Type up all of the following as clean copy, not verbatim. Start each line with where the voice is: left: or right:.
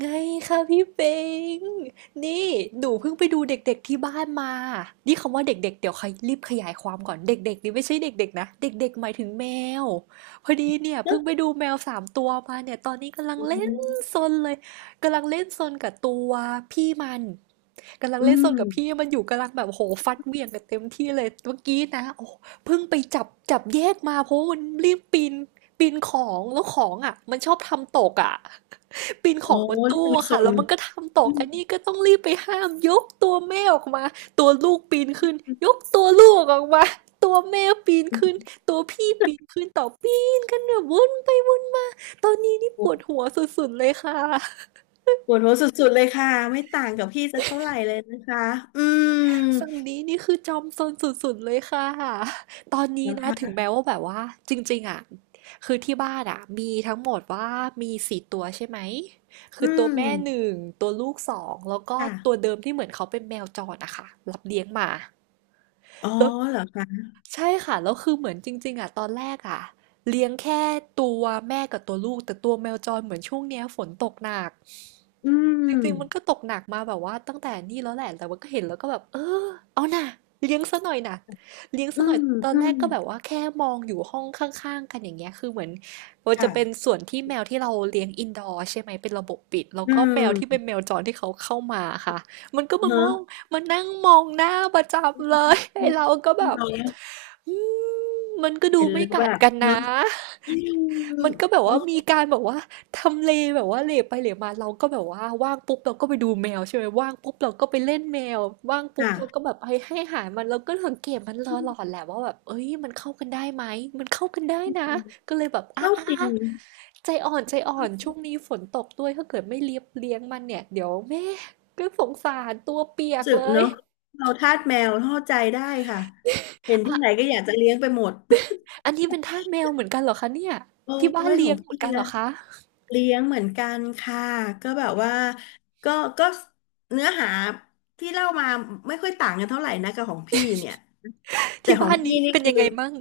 right: ไงคะพี่เป็งนี่หนูเพิ่งไปดูเด็กๆที่บ้านมา นี่คำว่าเด็กๆเดี๋ยวใครรีบขยายความก่อนเด็กๆนี่ไม่ใช่เด็กๆนะเด็กๆหมายถึงแมวพอดีเนี่ย
left: เน
right: เพิ่
left: อะ
right: งไปดูแมวสามตัวมาเนี่ยตอนนี้กำลัง
left: อื
right: เล่นซ
left: ม
right: นเลย กำลังเล่นซนกับตัวพี่มัน กำลัง
left: อื
right: เล่นสนกับพี่
left: ม
right: มันอยู่กำลังแบบโหฟัดเหวี่ยงกันเต็มที่เลยเมื่อกี้นะโอ้เพิ่งไปจับแยกมาเพราะว่ามันรีบปีนของแล้วของอ่ะมันชอบทำตกอ่ะ ปีนข
left: โอ้
right: องบน
left: เรื่
right: ตู้
left: อง
right: อะ
left: ส
right: ค่ะ
left: น
right: แล้วมันก็ทำต
left: อื
right: ก
left: ม
right: อันนี้ก็ต้องรีบไปห้ามยกตัวแม่ออกมาตัวลูกปีนขึ้นยกตัวลูกออกมาตัวแม่ปีน
left: อื
right: ขึ้น
left: ม
right: ตัวพี่ปีนขึ้นต่อปีนกันแบบวนไปวนมาตอนนี้นี่
left: ป
right: ป
left: วด
right: วดหัวสุดๆเลยค่ะ
left: ปวดหัวสุดๆเลยค่ะ ไม่ต่างกับพี่จะเท่าไหร่เลยนะคะอืม
right: ฝั่งนี้นี่คือจอมซนสุดๆเลยค่ะ ตอนนี้
left: นะ
right: นะถึง
left: คะ
right: แม้ว่าแบบว่าจริงๆอ่ะคือที่บ้านอ่ะมีทั้งหมดว่ามีสี่ตัวใช่ไหมคื
left: อื
right: อตัวแม่ห
left: ม
right: นึ่งตัวลูกสองแล้วก็ตัว
left: ค่ะ
right: เดิมที่เหมือนเขาเป็นแมวจรอะค่ะรับเลี้ยงมา
left: อ๋อ
right: แล้ว
left: เหรอคะ
right: ใช่ค่ะแล้วคือเหมือนจริงๆอ่ะตอนแรกอ่ะเลี้ยงแค่ตัวแม่กับตัวลูกแต่ตัวแมวจรเหมือนช่วงเนี้ยฝนตกหนัก
left: อื
right: จ
left: ม
right: ริงๆมันก็ตกหนักมาแบบว่าตั้งแต่นี่แล้วแหละแต่ว่าก็เห็นแล้วก็แบบเออเอาน่ะเลี้ยงซะหน่อยน่ะเลี้ยง
left: อื
right: ซะหน่อ
left: ม
right: ยตอน
left: อื
right: แร
left: ม
right: กก็แบบว่าแค่มองอยู่ห้องข้างๆกันอย่างเงี้ยคือเหมือนมันจะเป็น
left: ค่ะ
right: ส่วนที่แมวที่เราเลี้ยงอินดอร์ใช่ไหมเป็นระบบปิดแล้ว
left: อื
right: ก็แมวที่เป็น
left: ม
right: แมวจรที่เขาเข้ามาค่ะมันก็มา
left: เน
right: ม
left: อะ
right: องมานั่งมองหน้าประจำเลยไอ้เราก็แบบ
left: เรา
right: อืมมันก็ดู
left: เห็น
right: ไม่
left: แล้วแบ
right: กัด
left: บ
right: กัน
left: เนอะ
right: นะ
left: อืม
right: มันก็แบบ
left: โอ้
right: ว่ามีการแบบว่าทำเลแบบว่าเหลไปเหลมาเราก็แบบว่าว่างปุ๊บเราก็ไปดูแมวใช่ไหมว่างปุ๊บเราก็ไปเล่นแมวว่างปุ๊บ
left: ค่ะ
right: เราก็แบบให้อาหารมันเราก็สังเกตมันตลอดแหละว่าแบบเอ้ยมันเข้ากันได้ไหมมันเข้ากันได้นะก็เลยแบบอ่ะ
left: ก็
right: อ่ะ
left: จริ
right: อ่ะ
left: ง
right: ใจอ่อนใจอ่อนช่วงนี้ฝนตกด้วยถ้าเกิดไม่เลี้ยงมันเนี่ยเดี๋ยวแม่ก็สงสารตัวเปียก
left: สึก
right: เลย
left: เนาะเราทาสแมวเข้าใจได้ค่ะเห็นที่ไหน
right: อ่ะ
left: ก็อยากจะเลี้ยงไปหมด
right: อันนี้เป็นทาสแมวเหมือนกันเหรอคะเนี่ย
left: โอ้
right: ที่บ้าน
left: ยข
right: เลี้
left: อ
right: ย
left: ง
right: งเหมือ
left: พี่
right: นกันเหร
left: นะ
right: อคะ
left: เลี้ยงเหมือนกันค่ะก็แบบว่าก็ก็เนื้อหาที่เล่ามาไม่ค่อยต่างกันเท่าไหร่นะกับของพี่เนี่ยแต่
right: ที่
left: ขอ
right: บ้า
left: ง
right: น
left: พี่
right: นี้
left: นี่
right: เป็น
left: คือ
right: ยังไงมั่ง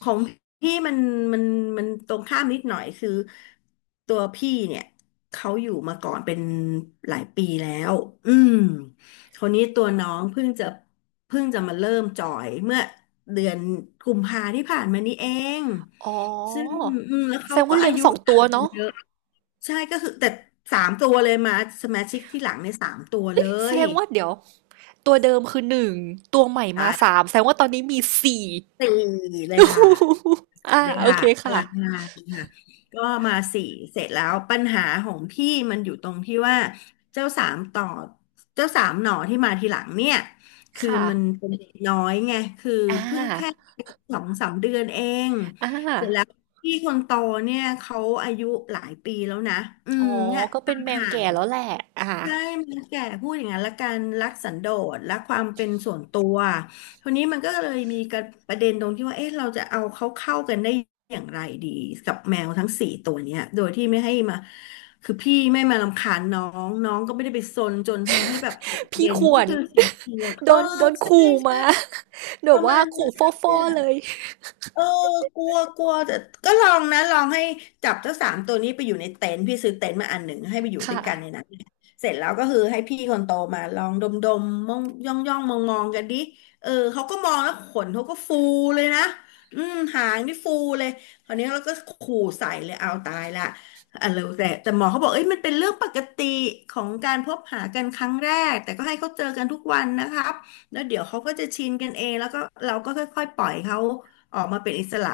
left: ของพี่มันมันตรงข้ามนิดหน่อยคือตัวพี่เนี่ยเขาอยู่มาก่อนเป็นหลายปีแล้วอืมคนนี้ตัวน้องเพิ่งจะมาเริ่มจอยเมื่อเดือนกุมภาที่ผ่านมานี้เอง
right: อ๋อ
left: ซึ่งอืมแล้ว
right: แส
left: เขา
right: ดง
left: ก็
right: ว่า
left: อา
right: เลี้ยง
left: ยุ
right: สองตั
left: ต่า
right: ว
left: งกัน
right: เนาะ
left: เยอะใช่ก็คือแต่สามตัวเลยมาสมาชิกที่หลังในยสามตัวเล
right: แส
left: ย
right: ดงว่าเดี๋ยวตัวเดิมคือหนึ่งตัวใหม่มาสา
left: ใช่
right: มแสดงว่าตอนนี้มีสี่
left: สี่เลยค่ะ
right: อ่า
left: เลย
right: โอ
left: ค่ะ
right: เค
left: พ
right: ค่ะ
left: ลังงานค่ะก็มาสี่เสร็จแล้วปัญหาของพี่มันอยู่ตรงที่ว่าเจ้าสามต่อเจ้าสามหน่อที่มาทีหลังเนี่ยคือ
right: ค่ะ
left: มันเป็นเด็กน้อยไงคือ
right: อ่า
left: เพิ่งแค่สองสามเดือนเอง
right: อ่า
left: เสร็จแล้วพี่คนโตเนี่ยเขาอายุหลายปีแล้วนะอื
right: อ๋
left: ม
right: อ
left: เนี่ย
right: ก็
left: ค
right: เป็
left: วา
right: น
left: ม
right: แมว
left: ห่าง
right: แก่แล้วแหละอ่า
left: ใช่มันแก่พูดอย่างนั้นละกันรักสันโดษรักความเป็นส่วนตัวทีนี้มันก็เลยมีกระประเด็นตรงที่ว่าเอ๊ะเราจะเอาเขาเข้ากันได้อย่างไรดีกับแมวทั้งสี่ตัวเนี้ยโดยที่ไม่ให้มาคือพี่ไม่มารำคาญน้องน้องก็ไม่ได้ไปซนจนทำให้แบบเกิดประ
right: พี่
left: เด่น
right: คว
left: นี่
right: ร
left: คือสิ่ง ที่ปวด
right: โดนโดน
left: ใช่
right: ขู่
left: ใช่
right: มา แบ
left: ป
right: บ
left: ระมา
right: ว่า
left: ณนั้น
right: ขู่ฟ่อๆเลย
left: เออกลัวกลัวแต่ก็ลองนะลองให้จับเจ้าสามตัวนี้ไปอยู่ในเต็นท์พี่ซื้อเต็นท์มาอันหนึ่งให้ไปอยู่ด้ว
right: ค่ะ
left: ยกันในนั้นเสร็จแล้วก็คือให้พี่คนโตมาลองดมดมมองย่องย่องมองมองๆกันดิเออเขาก็มองแล้วขนเขาก็ฟูเลยนะอืมหางนี่ฟูเลยคราวนี้เราก็ขู่ใส่เลยเอาตายละอะเรีแต่หมอเขาบอกเอ้ยมันเป็นเรื่องปกติของการพบหากันครั้งแรกแต่ก็ให้เขาเจอกันทุกวันนะครับแล้วเดี๋ยวเขาก็จะชินกันเองแล้วก็เราก็ค่อยๆปล่อยเขา ออกมาเป็นอิสระ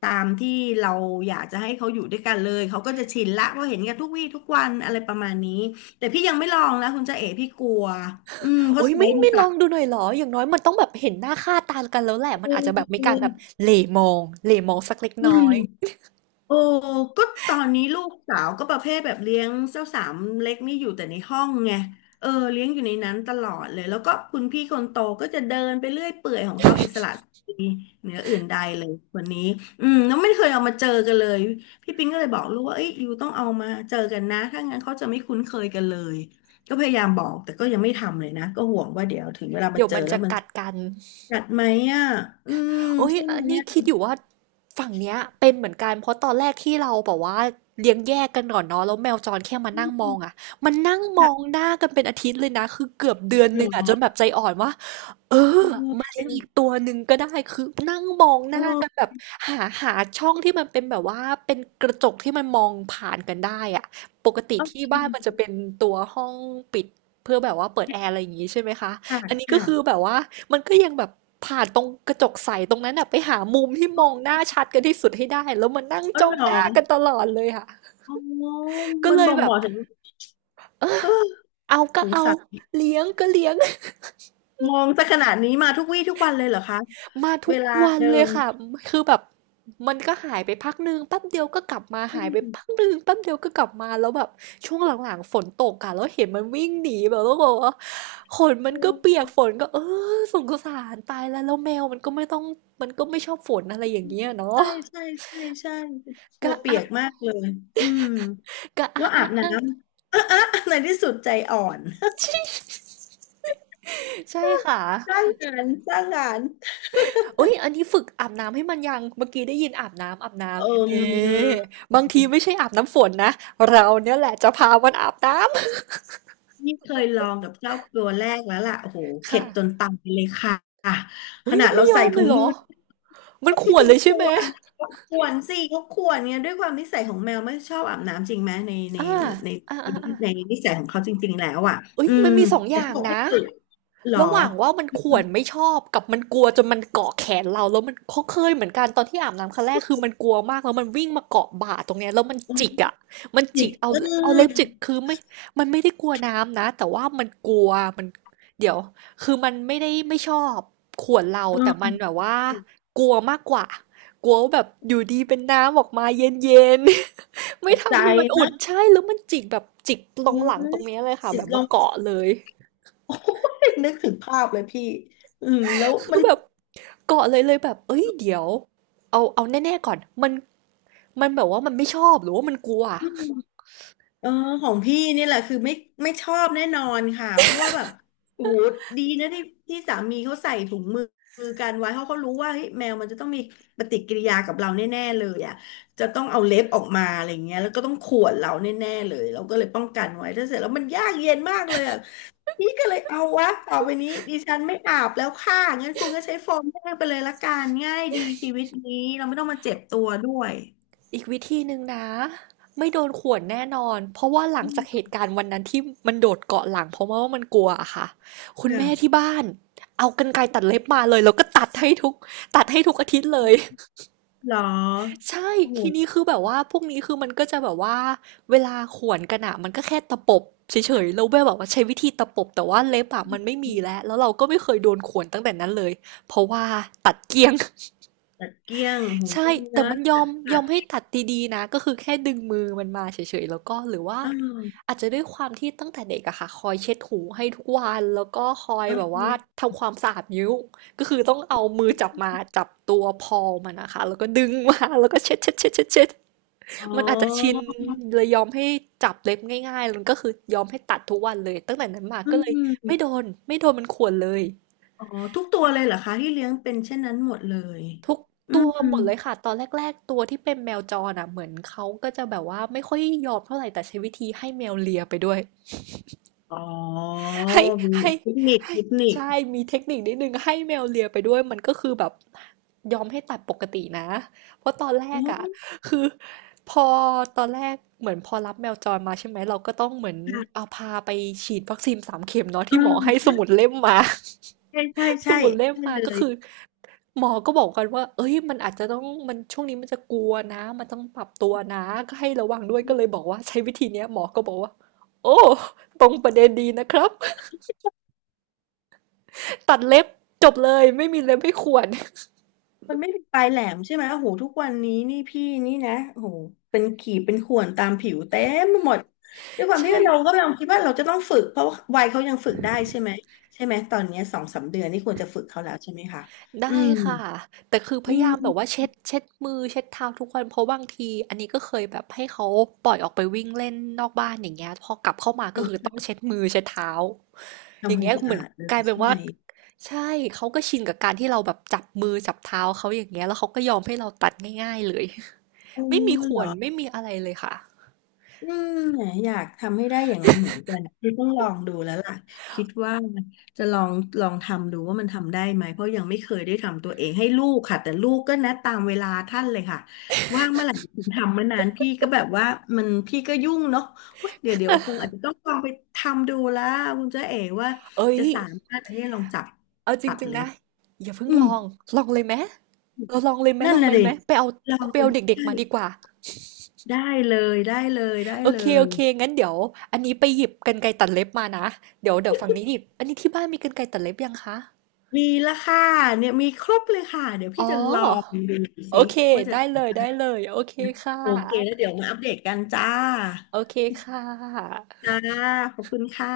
left: ตามที่เราอยากจะให้เขาอยู่ด้วยกันเลยเขาก็จะชินละเพราะเห็นกันทุกวี่ทุกวันอะไรประมาณนี้แต่พี่ยังไม่ลองนะคุณจ๊ะเอ๋พี่กลัวอืมเพ
right: โอ้
left: ราะ
right: ย
left: ไซ
right: ไม่
left: ส์มัน
right: ไม่ล
left: ต่า
right: อ
left: ง
right: งดูหน่อยเหรออย่างน้อยมันต้องแบบเห็นหน้าค่าตากันแล้วแหละมั
left: อื
right: นอาจ
left: ม
right: จะแบบมี
left: อื
right: การแบบ
left: ม
right: เหล่มองเหล่มองสักเล็ก
left: อื
right: น้อย
left: มโอ้ก็ตอนนี้ลูกสาวก็ประเภทแบบเลี้ยงเจ้าสามเล็กนี่อยู่แต่ในห้องไงเออเลี้ยงอยู่ในนั้นตลอดเลยแล้วก็คุณพี่คนโตก็จะเดินไปเรื่อยเปื่อยของเขาอิสระ เหนืออื่นใดเลยวันนี้อืมแล้วไม่เคยเอามาเจอกันเลยพี่ปิงก็เลยบอกลูกว่าเอ้ยยูต้องเอามาเจอกันนะถ้างั้นเขาจะไม่คุ้นเคยกันเลยก็พยายามบอกแต่ก็ยังไม่ทำเลยนะก็ห่วงว่าเดี๋ยวถึงเวลามา
right: เดี๋ยว
left: เจอ
right: มัน
left: แล้ว
right: จะ
left: มัน
right: กั
left: จะ
right: ดกัน
left: กัดไหมอ่ะอืม
right: โอ้ย
left: ใช่ไหม
right: อันนี้
left: เนี่ย
right: คิดอยู่ว่าฝั่งเนี้ยเป็นเหมือนกัน เพราะตอนแรกที่เราบอกว่าเลี้ยงแยกกันก่อนเนาะแล้วแมวจรแค่มา
left: อื
right: นั่งมอ
left: ม
right: งอ่ะมันนั่งมอง
left: ค่ะ
right: หน้ากันเป็นอาทิตย์เลยนะ คือเกือบเดือน
left: ห
right: ห
left: ร
right: นึงอ่ะจนแบ
left: อ
right: บใจอ่อนว่า เออ
left: เออ
right: มา
left: เป
right: เลี้ยงอีกตัวหนึ่งก็ได้คือนั่งมองหน้ากันแบ
left: โอ
right: บหาช่องที่มันเป็นแบบว่าเป็นกระจกที่มันมองผ่านกันได้อะปกติ
left: โอ
right: ที่
left: เค
right: บ้านมันจะเป็นตัวห้องปิดเพื่อแบบว่าเปิดแอร์อะไรอย่างงี้ใช่ไหมคะ
left: ค่ะ
right: อันนี้ก็คือ
left: ค่ะ
right: แบบว่ามันก็ยังแบบผ่านตรงกระจกใสตรงนั้นอะไปหามุมที่มองหน้า
left: เ
right: ชัดกันที่สุดให้ได้แล้วมันนั่ง
left: ออ
right: จ้อ
left: เห
right: ง
left: ร
right: หน้ากัน
left: อ
right: ตลอดเลยค่ะ
left: อ๋อ
right: ก็
left: มัน
right: เลย
left: บ่ง
right: แบ
left: บ
right: บ
left: อกถึงเออ
right: เอาก็
left: สง
right: เอา
left: สัย
right: เลี้ยงก็เลี้ยง
left: มองจะขนาดนี้มาทุกวี่ทุกวันเลยเหรอคะ
right: มา
left: เว
right: ทุก
left: ลา
right: วัน
left: เดิ
right: เลย
left: ม
right: ค่ะ คือแบบมันก็หายไปพักหนึ่งแป๊บเดียวก็กลับมาหายไปพักหนึ่งแป๊บเดียวก็กลับมาแล้วแบบช่วงหลังๆฝนตกอะแล้วเห็นมันวิ่งหนีแบบแล้วก็บอกว่าขนมั
left: อื
right: นก็เปีย
left: ม
right: กฝนก็เออสงสารตายแล้วแล้วแมวมันก็ไม่ต้องมันก็ไม่ชอบฝนอะไรอย่างเงี้ย
left: ใช่
right: เนาะ
left: ใช่ใช่ใช่กลั
right: ก็
left: วเปี
right: อะ
left: ยกมากเลยอืม
right: กะ
left: แล้
right: อะ
left: วอา
right: อะ
left: บน้
right: อะ
left: ำ เออเออในที่สุดใจอ่อน
right: ใช่ค่ะ
left: สร้างงานสร้างงาน
right: เอ้ยอันนี้ฝึกอาบน้ำให้มันยังเมื่อกี้ได้ยินอาบน้ำอาบน้
left: เอ
right: ำเน่
left: ม
right: บางทีไม่ใช่อาบน้ำฝนนะเราเนี่ยแหละจะพามันอาบน้ำ
left: นี่เคยลองกับเจ้าตัวแรกแล้วล่ะโอ้โหเข็
right: ค่ะ
left: ดจนตายเลยค่ะข
right: เฮ้ย
left: นา
right: มั
left: ด
right: น
left: เรา
right: ไม่ย
left: ใส่
right: อมเล
left: ถุ
right: ย
left: ง
right: เหร
left: มื
right: อ
left: อ
right: มัน
left: พี่
right: ข่วน
left: พิ
right: เล
left: ง
right: ย
left: ก
right: ใช่ไหม
left: วนกวนสิเขากวนเนี่ยด้วยความนิสัยของแมวไม่ชอบอาบน้ำจริงไหม
right: อ่า
left: ใน
right: อ่าอ่าอ่า
left: ในนิสัยของเขาจริงๆแล้วอ่ะ
right: เอ้ย
left: อื
right: มั
left: ม
right: นมีสองอ
left: แต่
right: ย่า
left: เขา
right: ง
left: บอกให้
right: นะ
left: ฝึกเหรอ
right: ระหว่างว่ามันข่วนไม่ชอบกับมันกลัวจนมันเกาะแขนเราแล้วมันเขาเคยเหมือนกันตอนที่อาบน้ำครั้งแรกคือมันกลัวมากแล้วมันวิ่งมาเกาะบ่าตรงเนี้ยแล้วมันจิกอ่ะมัน
left: จิ
right: จิ
left: ก
right: กเอา
left: เอ
right: เอาเล็บจิ
left: อ
right: กคือไม่มันไม่ได้กลัวน้ำนะแต่ว่ามันกลัวมันเดี๋ยวคือมันไม่ได้ไม่ชอบข่วนเราแต่มั
left: เออ
right: นแบบว่ากลัวมากกว่ากลัวว่าแบบอยู่ดีเป็นน้ำออกมาเย็นๆ
left: ต
right: ไม่
left: กใจ
right: ทำให้มันอุ่
left: นะ
right: นใช่แล้วมันจิกแบบจิกตร
left: อื
right: ง
left: ม
right: หลังตรงเนี้ยเลยค่ะ
left: จิ
right: แบ
left: ก
right: บ
left: ล
right: มา
left: ง
right: เกาะเลย
left: โอ้ยนึกถึงภาพเลยพี่อืมแล้ว
right: คื
left: มั
right: อ
left: น
right: แบบ เกาอเลยแบบเอ้ยเดี๋ยวเอาแน่ๆก่อนมันแบบว่ามันไม่ชอบหรือว่ามันกลัว
left: เออของพี่นี่แหละคือไม่ชอบแน่นอนค่ะเพราะว่าแบบโอ้โหดีนะที่สามีเขาใส่ถุงมือกันไว้เพราะเขารู้ว่าเฮ้ยแมวมันจะต้องมีปฏิกิริยากับเราแน่ๆเลยอ่ะจะต้องเอาเล็บออกมาอะไรเงี้ยแล้วก็ต้องข่วนเราแน่ๆเลยเราก็เลยป้องกันไว้ถ้าเสร็จแล้วมันยากเย็นมากเลยอ่ะนี่ก็เลยเอาวะต่อไปนี้ดิฉันไม่อาบแล้วค่ะงั้นคุณก็ใช้โฟมแห้งไปเลยละกันง่ายดีชีวิตนี้เราไม่ต้องมาเจ็บตัวด้วย
right: อีกวิธีหนึ่งนะไม่โดนข่วนแน่นอนเพราะว่าหลัง
left: อื
right: จากเห
left: ม
right: ตุการณ์วันนั้นที่มันโดดเกาะหลังเพราะว่ามันกลัวอะค่ะคุณแม่
left: ค่ะ
right: ที่บ้านเอากรรไกรตัดเล็บมาเลยแล้วก็ตัดให้ทุกอาทิตย์เลย
left: เหรอ
right: ใช่
left: โอ้โห
right: ทีนี้คือแบบว่าพวกนี้คือมันก็จะแบบว่าเวลาข่วนกันอะมันก็แค่ตะปบเฉยๆแล้วแบบอกว่าใช้วิธีตะปบแต่ว่าเล็บอะมันไม่มีแล้วแล้วเราก็ไม่เคยโดนข่วนตั้งแต่นั้นเลยเพราะว่าตัดเกลี้ยง
left: ตัดเกลี้ยงหู
right: ใช่
left: วิ่ง
right: แต่
left: นะ
right: มันยอมย
left: ตั
right: อ
left: ด
right: มให้ตัดดีๆนะก็คือแค่ดึงมือมันมาเฉยๆแล้วก็หรือว่า
left: อ้
right: อาจจะด้วยความที่ตั้งแต่เด็กอะค่ะคอยเช็ดหูให้ทุกวันแล้วก็คอย
left: เอ
right: แบบว่า
left: อ
right: ทำความสะอาดนิ้วก็คือต้องเอามือจับมาจับตัวพอมันนะคะแล้วก็ดึงมาแล้วก็เช็ด
left: อ๋
right: มันอาจจะชิ
left: อ
right: นเลยยอมให้จับเล็บง่ายๆมันก็คือยอมให้ตัดทุกวันเลยตั้งแต่นั้นมา
left: อื
right: ก็เลยไม่โด
left: ม
right: นไม่โดนมันข่วนเลย
left: อ๋อทุกตัวเลยเหรอคะที่เลี้ยงเป็นเช่นนั้นหมดเลย
right: ทุก
left: อื
right: ตั
left: ม
right: วหมดเลยค่ะตอนแรกๆตัวที่เป็นแมวจรอ่ะเหมือนเขาก็จะแบบว่าไม่ค่อยยอมเท่าไหร่แต่ใช้วิธีให้แมวเลียไปด้วย
left: อ๋อ
right: ให้
left: มี
right: ให้
left: เทคนิค
right: ให้
left: เทคนิค
right: ใช่ มีเทคนิคนิดนึงให้แมวเลียไปด้วย มันก็คือแบบยอมให้ตัดปกตินะ เพราะตอนแร
left: อ๋
right: ก
left: อ
right: อ่ะคือพอตอนแรกเหมือนพอรับแมวจรมาใช่ไหมเราก็ต้องเหมือน
left: ค่ะ
right: เอาพาไปฉีดวัคซีนสามเข็มเนาะ
left: เ
right: ที่หมอให้ส
left: ออ
right: มุดเล่มมา
left: ใช่ใช่
right: ส
left: ใช่
right: มุดเล่ม
left: ใช่ใช่
right: มา
left: เล
right: ก็
left: ย
right: คือหมอก็บอกกันว่าเอ้ยมันอาจจะต้องมันช่วงนี้มันจะกลัวนะมันต้องปรับตัวนะก็ให้ระวังด้วยก็เลยบอกว่าใช้วิธีเนี้ยหมอก็บอกว่าโอ้ตรงประเด็นดีนะครับ ตัดเล็บจบเลยไม่มีเล็บให้ข่วน
left: มันไม่มีปลายแหลมใช่ไหมโอ้โหทุกวันนี้นี่พี่นี่นะโอ้โหเป็นขีดเป็นข่วนตามผิวเต็มไปหมดด้วยค วามที่
right: ใช่
left: เรากกำลังคิดว่าเราจะต้องฝึก เพราะว่าวัยเขายังฝึกได้ใช่ไหมใช่ไหมตอนเนี้ยสองสามเดือนนี่ควรจะฝึกเขาแล้วใช่ไหมคะอื
right: ได้
left: ม
right: ค่ะแต่คือพ
left: อื
right: ยายามแบบว่า
left: ม
right: เช็ดมือเช็ดเท้าทุกวันเพราะบางทีอันนี้ก็เคยแบบให้เขาปล่อยออกไปวิ่งเล่นนอกบ้านอย่างเงี้ยพอกลับเข้ามาก็คือต้องเช็ดมือเช็ดเท้าอย่า
left: ทำค
right: ง
left: วา
right: เงี้
left: ม
right: ย
left: สะ
right: เหมือน
left: อาดเลย
right: กลายเป็น
left: ใช่
right: ว่า
left: ไหม
right: ใช่เขาก็ชินกับการที่เราแบบจับมือจับเท้าเขาอย่างเงี้ยแล้วเขาก็ยอมให้เราตัดง่ายๆเลย
left: โอ้
right: ไม่มีข่
left: เหร
right: ว
left: อ
right: นไม่มีอะไรเลยค่ะ
left: อืมอยากทำให้ได้อย่างนั้นเหมือนกันคือต้องลองดูแล้วล่ะคิดว่าจะลองทำดูว่ามันทำได้ไหมเพราะยังไม่เคยได้ทำตัวเองให้ลูกค่ะแต่ลูกก็นัดตามเวลาท่านเลยค่ะว่างเมื่อไหร่ทำเมื่อนานพี่ก็แบบว่ามันพี่ก็ยุ่งเนาะเว้ยเดี๋ยวคงอาจจะต้องลองไปทำดูแล้วคุณเจ๊เอ๋ว่า
right: เอ้ย
left: จะสามารถอันนี้ลองจับ
right: เอาจ
left: ตัด
right: ริงๆ
left: เล็
right: นะ
left: บ
right: อย่าเพิ่ง
left: อืม
right: ลองลองเลยไหม เราลองเลยไหม
left: นั่
right: ล
left: น
right: อง
left: น่ะ
right: เป็น
left: ดิ
right: ไหมไปเอา
left: ลอง
right: เอาไป
left: เล
right: เอาเด็ก
left: ย
right: ๆมาดีกว่า
left: ได้ได้
right: โอ
left: เล
right: เคโอ
left: ย
right: เคงั้นเดี๋ยวอันนี้ไปหยิบกรรไกรตัดเล็บมานะเดี๋ยวเดี๋ยวฝั่งนี้หยิบอันนี้ที่บ้านมีกรรไกรตัดเล็บยังคะ
left: มีละค่ะเนี่ยมีครบเลยค่ะเดี๋ยว
right: อ๋อ
left: พี่จะลองดู
right: โอ
left: สิ
right: เค
left: ว่าจะ
right: ได้เลยโอเคค่ะ
left: โอเคแล้วเดี๋ยวมาอัปเดตกันจ้า
right: โอเคค่ะ
left: จ้าขอบคุณค่ะ